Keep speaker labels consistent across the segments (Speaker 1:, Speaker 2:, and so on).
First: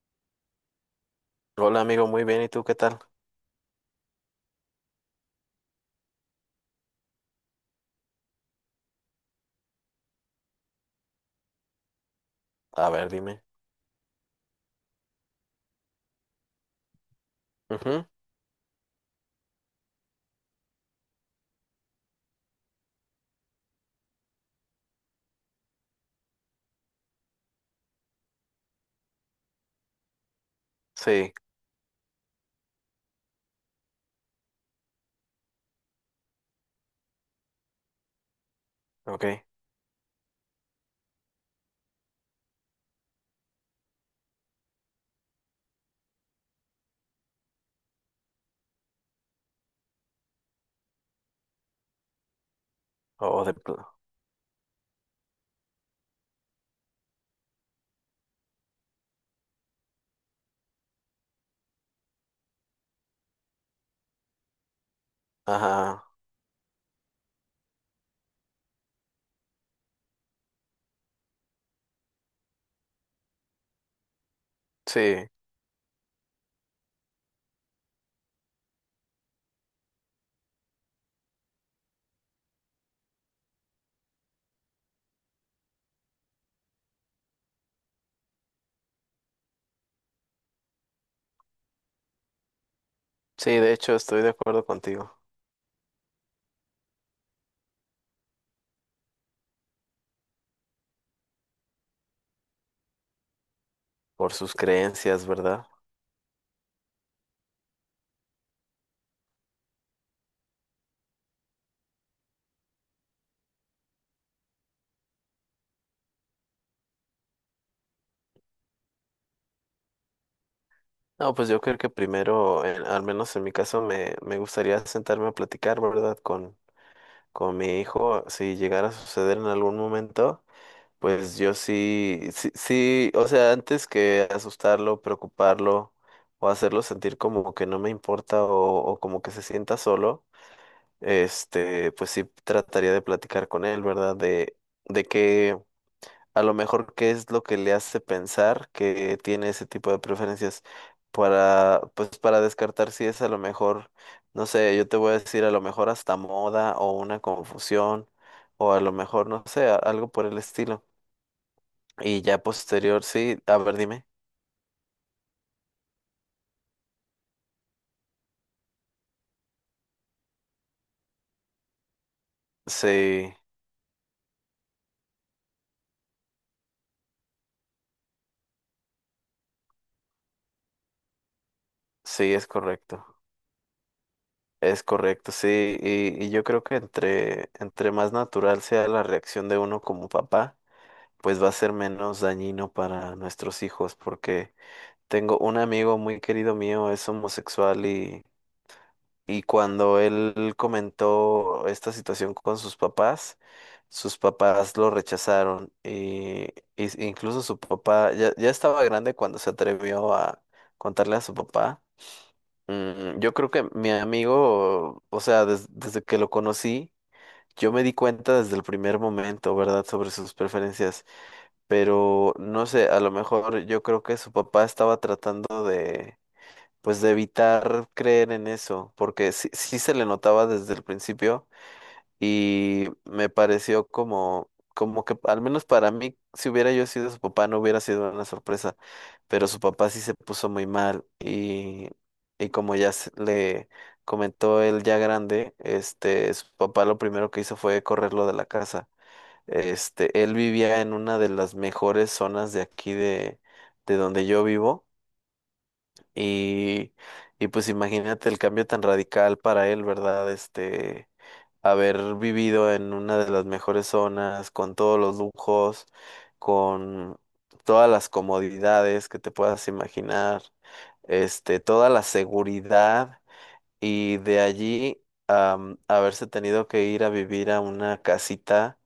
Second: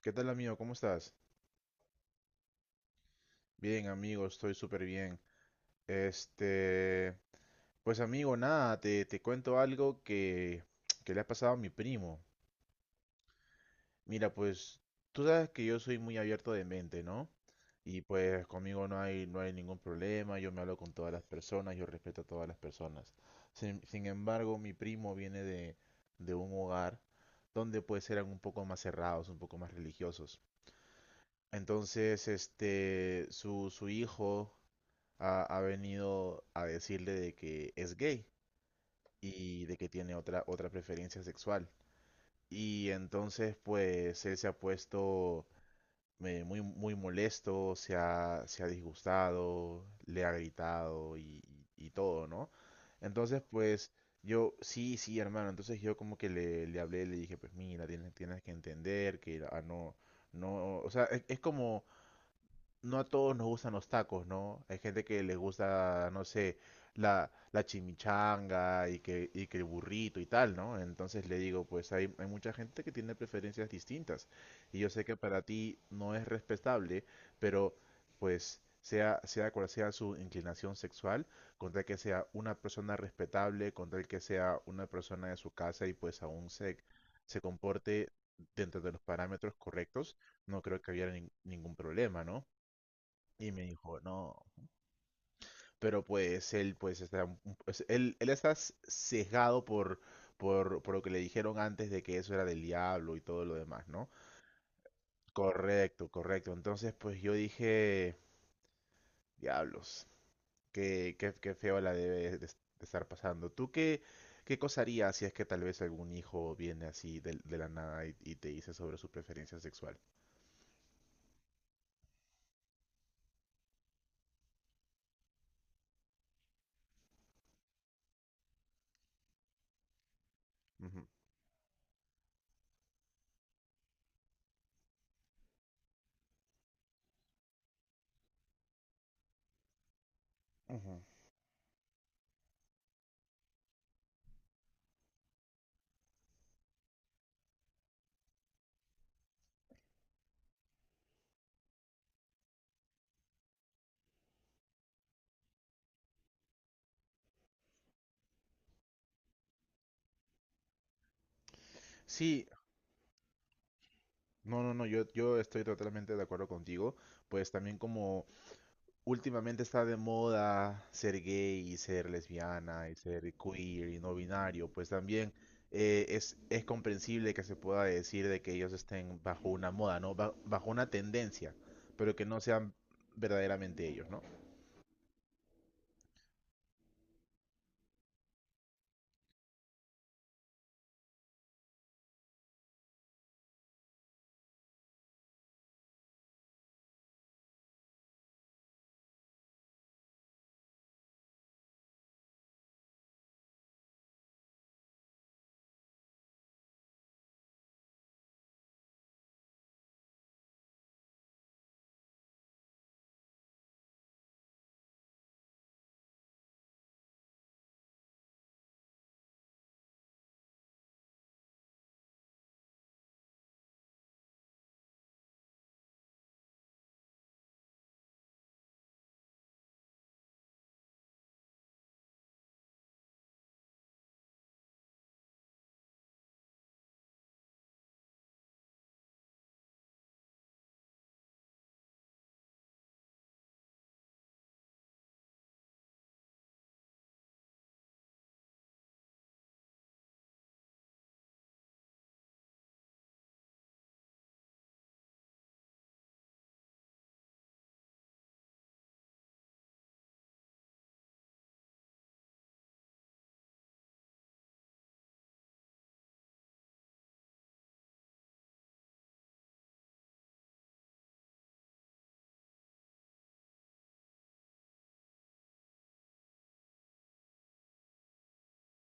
Speaker 1: ¿Qué tal, amigo? ¿Cómo estás?
Speaker 2: Hola amigo, muy bien, ¿y tú qué tal?
Speaker 1: Bien, amigo, estoy súper bien. Este, pues amigo, nada, te cuento algo que, que le ha pasado a mi primo.
Speaker 2: A ver, dime.
Speaker 1: Mira, pues tú sabes que yo soy muy abierto de mente, ¿no? Y
Speaker 2: Ujú.
Speaker 1: pues conmigo no hay ningún problema, yo me hablo con todas las personas, yo respeto a todas las personas. Sin embargo, mi primo viene de un hogar donde pues eran un poco más cerrados, un poco más religiosos.
Speaker 2: Sí,
Speaker 1: Entonces, su hijo ha venido a decirle de que es gay
Speaker 2: ok.
Speaker 1: y de que tiene otra preferencia sexual. Y entonces, pues, él se ha puesto muy, muy molesto, se ha disgustado, le ha gritado y todo, ¿no? Entonces,
Speaker 2: O de pl-
Speaker 1: pues, yo, sí, sí, hermano. Entonces yo como que le hablé, le dije, pues mira, tienes que entender que no, no, o sea, es como, no a todos nos gustan los tacos, ¿no? Hay gente que les
Speaker 2: Ajá,
Speaker 1: gusta, no sé, la chimichanga y que el burrito y tal, ¿no? Entonces le digo, pues hay mucha gente que tiene preferencias distintas. Y yo sé que
Speaker 2: sí,
Speaker 1: para ti no es respetable, pero pues sea cual sea su inclinación sexual, con tal que sea una persona respetable, con tal que sea una persona de su casa y pues aún se comporte dentro de los parámetros correctos, no creo que haya ningún problema, ¿no?
Speaker 2: sí,
Speaker 1: Y me
Speaker 2: de hecho
Speaker 1: dijo,
Speaker 2: estoy de
Speaker 1: no,
Speaker 2: acuerdo contigo
Speaker 1: pero pues él pues está pues, él está sesgado por, por lo que le dijeron antes de que eso era del diablo y todo lo demás, ¿no?
Speaker 2: por sus creencias, ¿verdad?
Speaker 1: Correcto, correcto. Entonces, pues yo dije, diablos, qué feo la debe de estar pasando. ¿Tú qué cosa harías si es que tal vez algún hijo viene así de la nada y te dice sobre su preferencia sexual?
Speaker 2: No, pues yo creo que primero, al menos en mi caso, me gustaría sentarme a platicar, ¿verdad? Con mi hijo, si llegara a suceder en algún momento.
Speaker 1: Ujú.
Speaker 2: Pues yo sí, sí, sí, o sea, antes que asustarlo, preocuparlo o hacerlo sentir como que no me importa o como que se sienta solo,
Speaker 1: Ujú.
Speaker 2: pues sí trataría de platicar con él, ¿verdad? De que a lo mejor qué es lo que le hace pensar que tiene ese tipo de preferencias para, pues para descartar si es a lo mejor, no sé, yo te voy a decir a lo mejor hasta moda o una confusión o a lo mejor, no sé, algo por el estilo y ya
Speaker 1: Sí,
Speaker 2: posterior, sí, a ver, dime.
Speaker 1: no, no, no, yo estoy totalmente de acuerdo contigo. Pues también como últimamente está de moda ser gay y ser lesbiana y ser
Speaker 2: Sí,
Speaker 1: queer y no binario, pues también es comprensible que se pueda decir de que ellos estén bajo una moda, ¿no? Bajo una tendencia, pero que
Speaker 2: sí,
Speaker 1: no
Speaker 2: es
Speaker 1: sean
Speaker 2: correcto.
Speaker 1: verdaderamente ellos, ¿no?
Speaker 2: Es correcto, sí. Y yo creo que entre más natural sea la reacción de uno como papá, pues va a ser menos dañino para nuestros hijos, porque tengo un amigo muy querido mío, es homosexual. Y cuando él comentó esta situación con sus papás lo rechazaron. Incluso su papá ya, ya estaba grande cuando se atrevió a contarle a su papá. Yo creo que mi amigo, o sea, desde que lo conocí, yo me di cuenta desde el primer momento, ¿verdad?, sobre sus preferencias. Pero no sé, a lo mejor yo creo que su papá estaba tratando de pues de evitar creer en eso, porque sí, sí se le notaba desde el principio y me pareció como que al menos para mí, si hubiera yo sido su papá, no hubiera sido una sorpresa, pero su papá sí se puso muy mal y como ya le comentó él ya grande, su papá lo primero que hizo fue correrlo de la casa. Él vivía en una de las mejores zonas de aquí de donde yo vivo y, y pues imagínate el cambio tan radical para él, ¿verdad? Haber vivido en una de las mejores zonas, con todos los lujos, con todas las comodidades que te puedas imaginar, toda la seguridad y de allí haberse tenido que ir a vivir a una casita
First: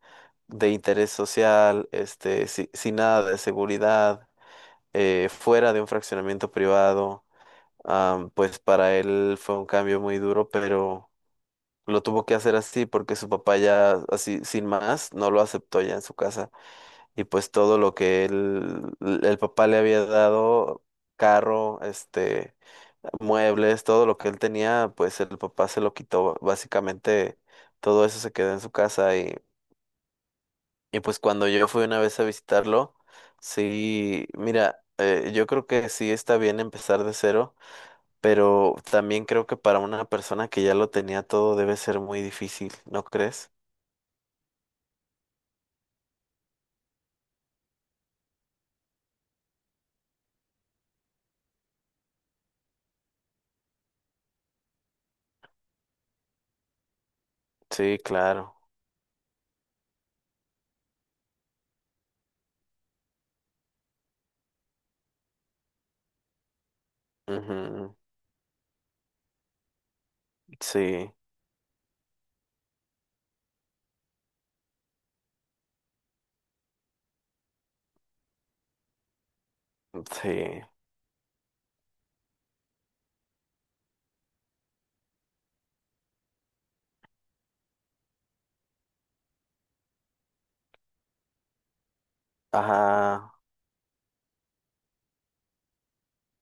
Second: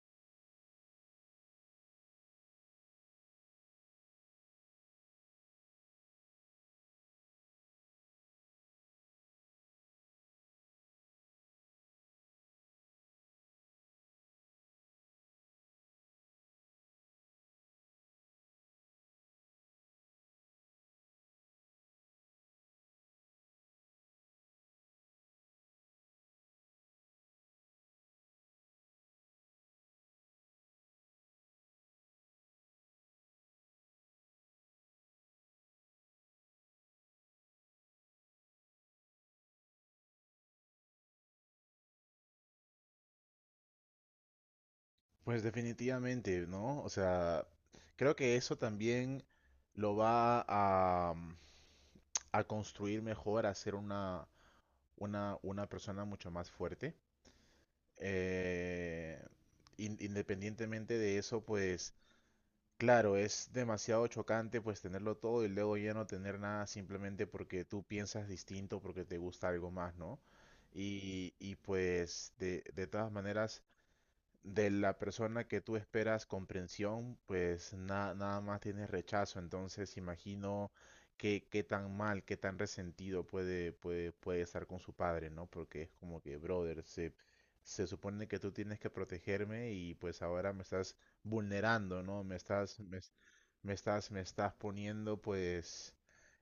Speaker 2: de interés social, sin nada de seguridad, fuera de un fraccionamiento privado. Pues para él fue un cambio muy duro, pero lo tuvo que hacer así porque su papá ya así sin más no lo aceptó ya en su casa. Y pues todo lo que él, el papá le había dado, carro, muebles, todo lo que él tenía, pues el papá se lo quitó. Básicamente todo eso se quedó en su casa y pues cuando yo fui una vez a visitarlo, sí, mira, yo creo que sí está bien empezar de cero pero también creo que para una persona que ya lo tenía todo debe ser muy difícil, ¿no crees?
Speaker 1: Pues definitivamente, ¿no? O sea, creo que eso también lo va a construir mejor, a hacer una persona mucho más fuerte.
Speaker 2: Sí, claro.
Speaker 1: Eh, independientemente de eso, pues claro, es demasiado chocante pues tenerlo todo y luego ya no tener nada simplemente porque tú
Speaker 2: Ujú.
Speaker 1: piensas distinto, porque te gusta algo más, ¿no?
Speaker 2: Sí,
Speaker 1: Y pues de todas maneras de la persona que tú esperas comprensión, pues nada más tienes rechazo. Entonces
Speaker 2: sí.
Speaker 1: imagino qué tan mal, qué tan resentido puede estar con su padre, ¿no? Porque es como que, brother, se supone que tú tienes que protegerme y pues ahora me estás vulnerando, ¿no? Me estás, me, es-
Speaker 2: Ajá,
Speaker 1: me estás poniendo pues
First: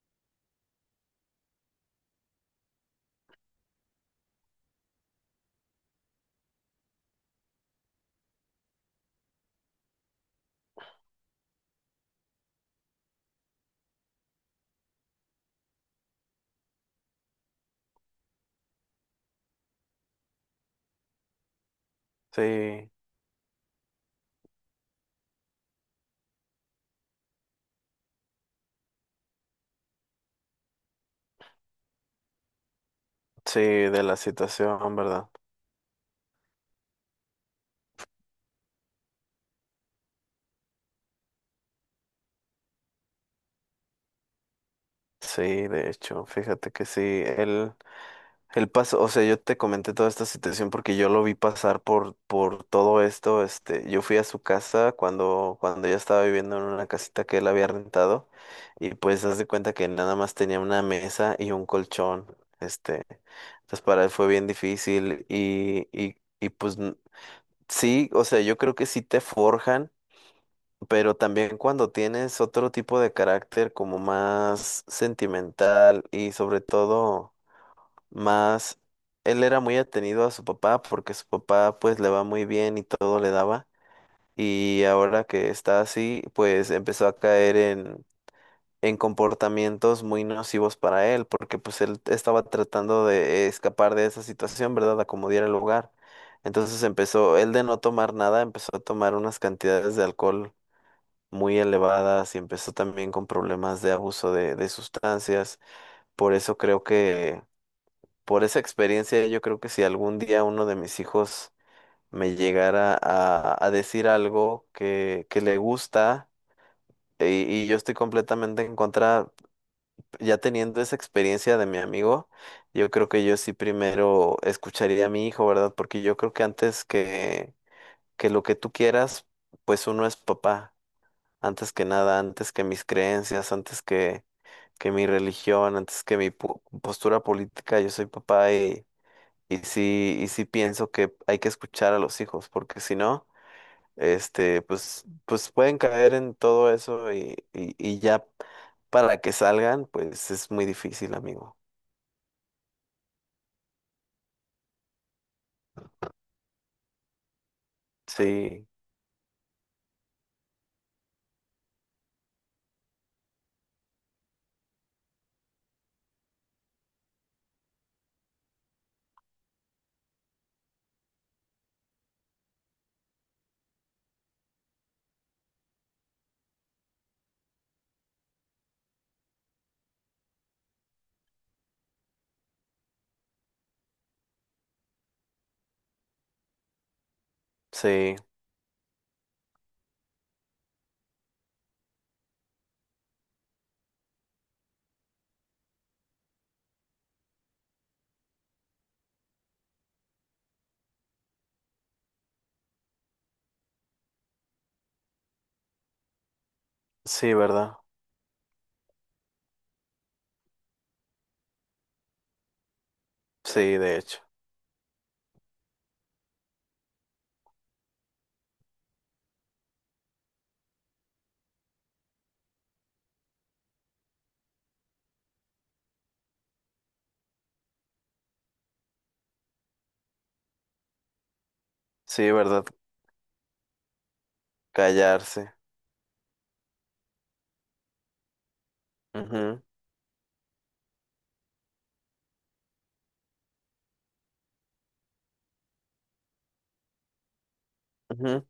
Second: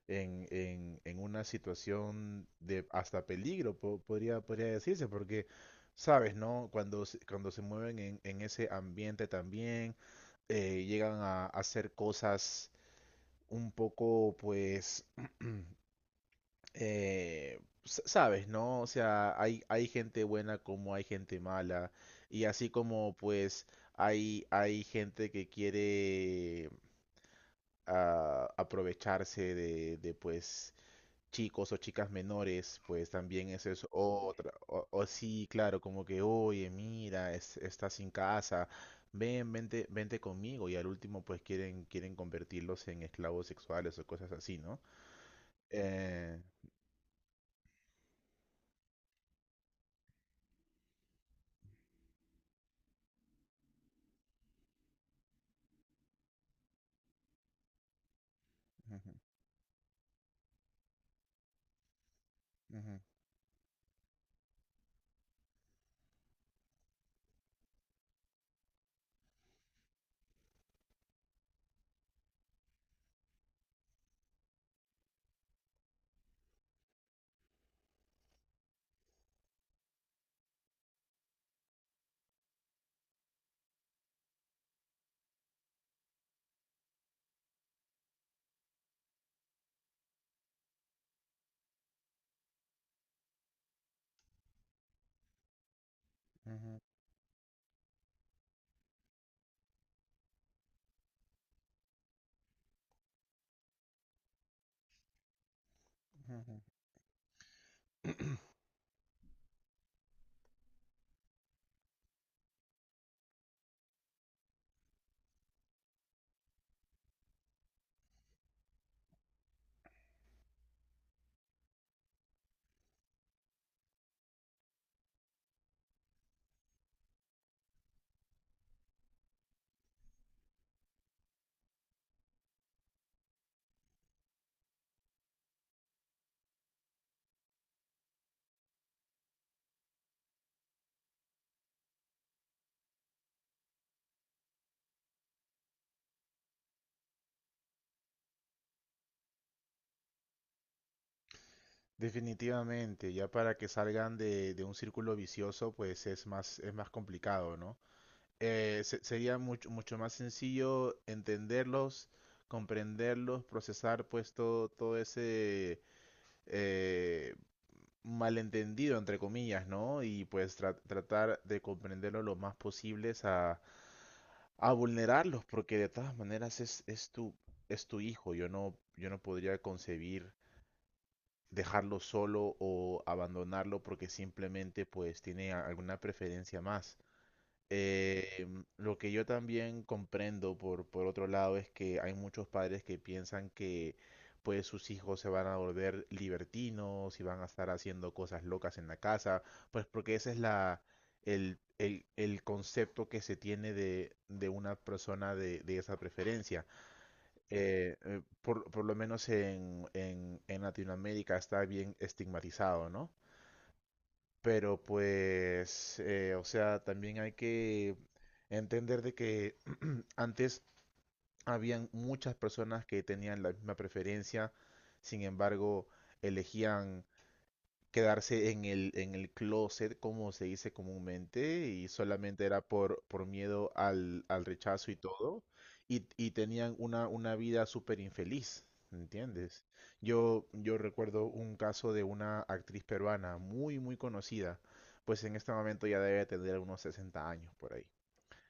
Speaker 1: en una situación de hasta peligro, podría decirse, porque sabes, ¿no? Cuando se mueven en ese ambiente también, llegan a hacer cosas un poco, pues, sabes, ¿no? O sea, hay gente buena como hay gente mala, y así
Speaker 2: sí,
Speaker 1: como, pues, hay gente que quiere aprovecharse de, pues, chicos o chicas menores, pues también
Speaker 2: sí,
Speaker 1: eso es
Speaker 2: de la
Speaker 1: otra. O,
Speaker 2: situación,
Speaker 1: o
Speaker 2: ¿verdad?
Speaker 1: sí, claro, como que, oye, mira, estás sin casa, vente conmigo. Y al último, pues quieren convertirlos en esclavos sexuales o cosas así, ¿no?
Speaker 2: Sí, de hecho,
Speaker 1: Eh,
Speaker 2: fíjate que sí, él. El paso, o sea, yo te comenté toda esta situación porque yo lo vi pasar por todo esto. Yo fui a su casa cuando ella estaba viviendo en una casita que él había rentado y
Speaker 1: ujú,
Speaker 2: pues haz de cuenta que nada más tenía una mesa y un colchón.
Speaker 1: ujú,
Speaker 2: Este, entonces para él fue bien difícil y pues sí, o sea, yo creo que sí te forjan, pero también cuando tienes otro tipo de carácter como más sentimental y sobre todo más él era muy atenido a su papá porque su papá pues le va muy bien y todo le daba y ahora que está así pues empezó a caer en comportamientos muy nocivos para él porque pues él estaba tratando de escapar de esa situación, ¿verdad? Acomodar el lugar.
Speaker 1: ujú,
Speaker 2: Entonces empezó, él de no tomar nada, empezó a tomar unas cantidades de alcohol muy elevadas y empezó también con problemas de abuso de sustancias. Por
Speaker 1: ujú.
Speaker 2: eso creo que por esa experiencia, yo creo que si algún día uno de mis hijos me llegara a decir algo que le gusta y yo estoy completamente en contra, ya teniendo esa experiencia de mi amigo, yo creo que yo sí primero escucharía a mi hijo, ¿verdad? Porque yo creo que antes que lo que tú quieras, pues uno es papá, antes que nada, antes que mis creencias, antes que mi religión, antes que mi postura política, yo soy papá. Y sí pienso que hay que escuchar a los hijos, porque si no, pues, pues pueden caer en todo eso y ya para que salgan, pues es muy difícil, amigo.
Speaker 1: Definitivamente, ya para que salgan de un círculo vicioso, pues es más complicado, ¿no?
Speaker 2: Sí,
Speaker 1: Sería mucho, mucho más sencillo entenderlos, comprenderlos, procesar pues todo ese eh, malentendido, entre comillas, ¿no? Y pues tratar de comprenderlo lo más posibles a vulnerarlos, porque de todas maneras es tu hijo. Yo no podría concebir dejarlo solo o abandonarlo porque simplemente pues tiene alguna preferencia más.
Speaker 2: sí,
Speaker 1: Eh, lo que yo también comprendo por otro lado es que hay muchos padres que piensan que pues sus hijos se van a volver libertinos y van a estar haciendo cosas locas en la casa, pues porque ese es el concepto que se tiene de una persona de esa preferencia.
Speaker 2: sí, ¿verdad?
Speaker 1: Por lo menos en Latinoamérica está bien estigmatizado, ¿no?
Speaker 2: Sí, de hecho.
Speaker 1: Pero pues, o sea, también hay que entender de que antes habían muchas personas que tenían la misma preferencia, sin embargo, elegían quedarse en el closet, como se dice comúnmente, y
Speaker 2: Sí,
Speaker 1: solamente era
Speaker 2: ¿verdad?
Speaker 1: por miedo al rechazo y todo,
Speaker 2: Callarse.
Speaker 1: y tenían una vida súper infeliz,
Speaker 2: Ujú,
Speaker 1: ¿entiendes? Yo recuerdo un caso de una actriz peruana muy, muy conocida, pues en este momento ya debe tener unos 60 años por ahí.
Speaker 2: ujú,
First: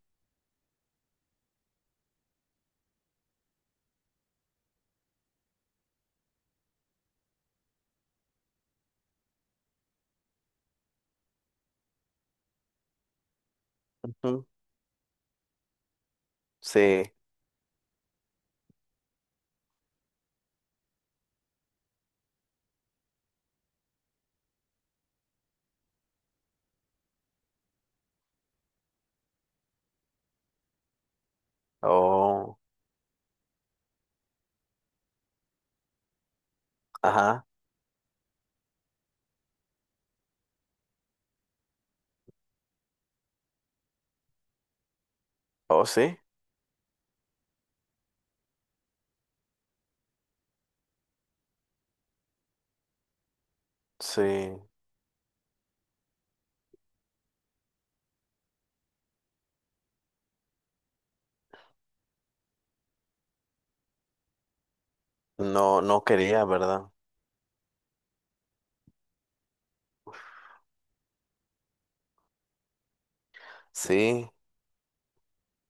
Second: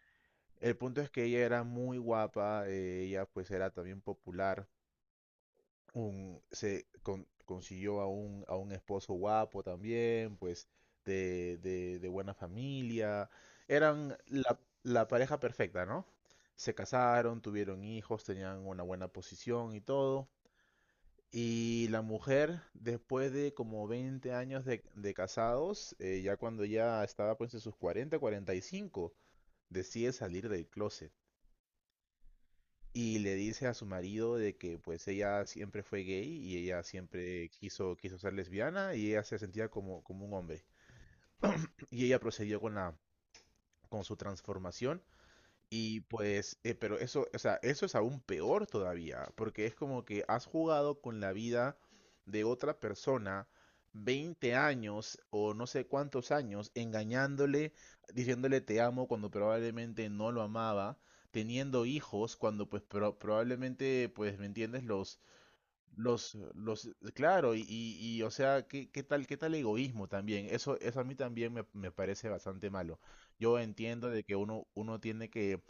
Speaker 1: El punto es que ella era muy guapa, ella pues era también popular, consiguió a un esposo guapo también, pues de buena familia. Eran
Speaker 2: ujú.
Speaker 1: la pareja perfecta, ¿no? Se
Speaker 2: Sí.
Speaker 1: casaron, tuvieron hijos, tenían una buena posición y todo. Y la mujer, después de como 20 años de casados, ya cuando ya estaba pues en sus 45 decide salir del closet
Speaker 2: Oh,
Speaker 1: y le dice a su marido de que pues ella siempre fue gay y ella siempre
Speaker 2: ajá.
Speaker 1: quiso ser lesbiana y ella se sentía como un hombre. Y ella procedió con su transformación
Speaker 2: Oh,
Speaker 1: y
Speaker 2: sí.
Speaker 1: pues, pero eso, o sea, eso es aún peor todavía, porque es como que has jugado con la vida de otra persona
Speaker 2: Sí.
Speaker 1: 20 años o no sé cuántos años, engañándole, diciéndole te amo cuando probablemente no lo amaba, teniendo hijos cuando pues probablemente, pues, ¿me entiendes? Los,
Speaker 2: No, no
Speaker 1: los,
Speaker 2: quería,
Speaker 1: los,
Speaker 2: ¿verdad?
Speaker 1: claro, y, o sea, ¿qué tal egoísmo también? Eso a mí también me parece bastante malo. Yo entiendo de
Speaker 2: Sí,
Speaker 1: que uno tiene que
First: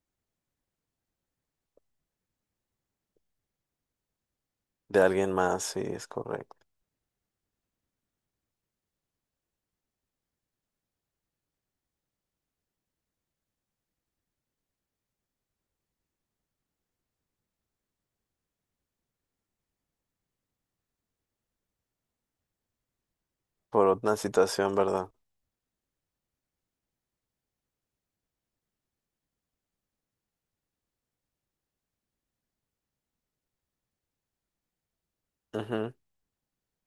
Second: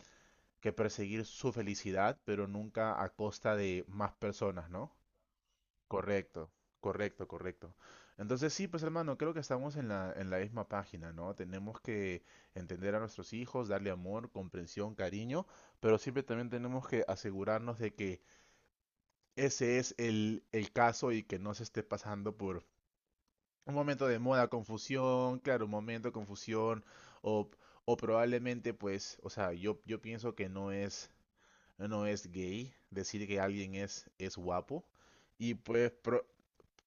Speaker 1: que perseguir su felicidad, pero nunca a costa de más personas, ¿no?
Speaker 2: de alguien más, sí, es
Speaker 1: Correcto,
Speaker 2: correcto.
Speaker 1: correcto, correcto. Entonces sí, pues hermano, creo que estamos en la misma página, ¿no? Tenemos que entender a nuestros hijos, darle amor, comprensión, cariño, pero siempre también tenemos que asegurarnos de que ese es el caso y que no se esté pasando por un
Speaker 2: Por
Speaker 1: momento de
Speaker 2: otra
Speaker 1: moda,
Speaker 2: situación, ¿verdad?
Speaker 1: confusión, claro, un momento de confusión o, o probablemente pues, o sea, yo pienso que no es no es gay, decir que alguien es guapo. Y pues
Speaker 2: Ujú.
Speaker 1: pro-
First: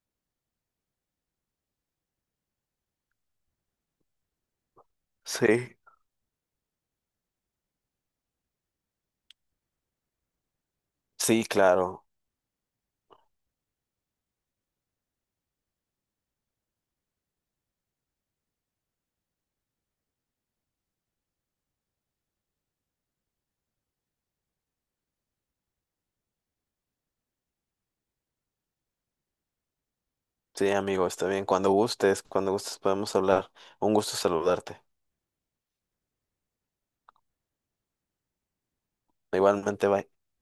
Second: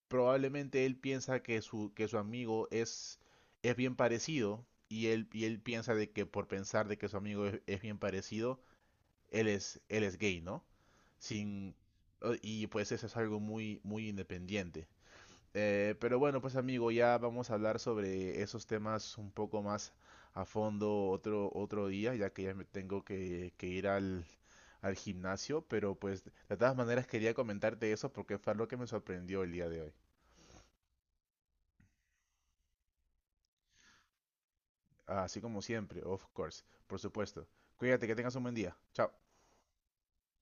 Speaker 1: probablemente él piensa que que su amigo es bien parecido y él
Speaker 2: Sí,
Speaker 1: piensa de que por pensar de que su amigo es bien parecido, él es gay, ¿no?
Speaker 2: sí,
Speaker 1: Sin,
Speaker 2: claro.
Speaker 1: o- y pues eso es algo muy, muy independiente. Pero bueno, pues amigo, ya vamos a hablar sobre esos temas un poco más a fondo otro día, ya que ya me tengo que ir al gimnasio, pero pues de todas maneras quería comentarte eso porque fue lo que me sorprendió el día de hoy.
Speaker 2: Sí, amigo, está bien. Cuando gustes podemos hablar. Un gusto saludarte.
Speaker 1: Así como siempre, of course, por supuesto. Cuídate, que tengas un buen día. Chao.
Speaker 2: Igualmente, bye.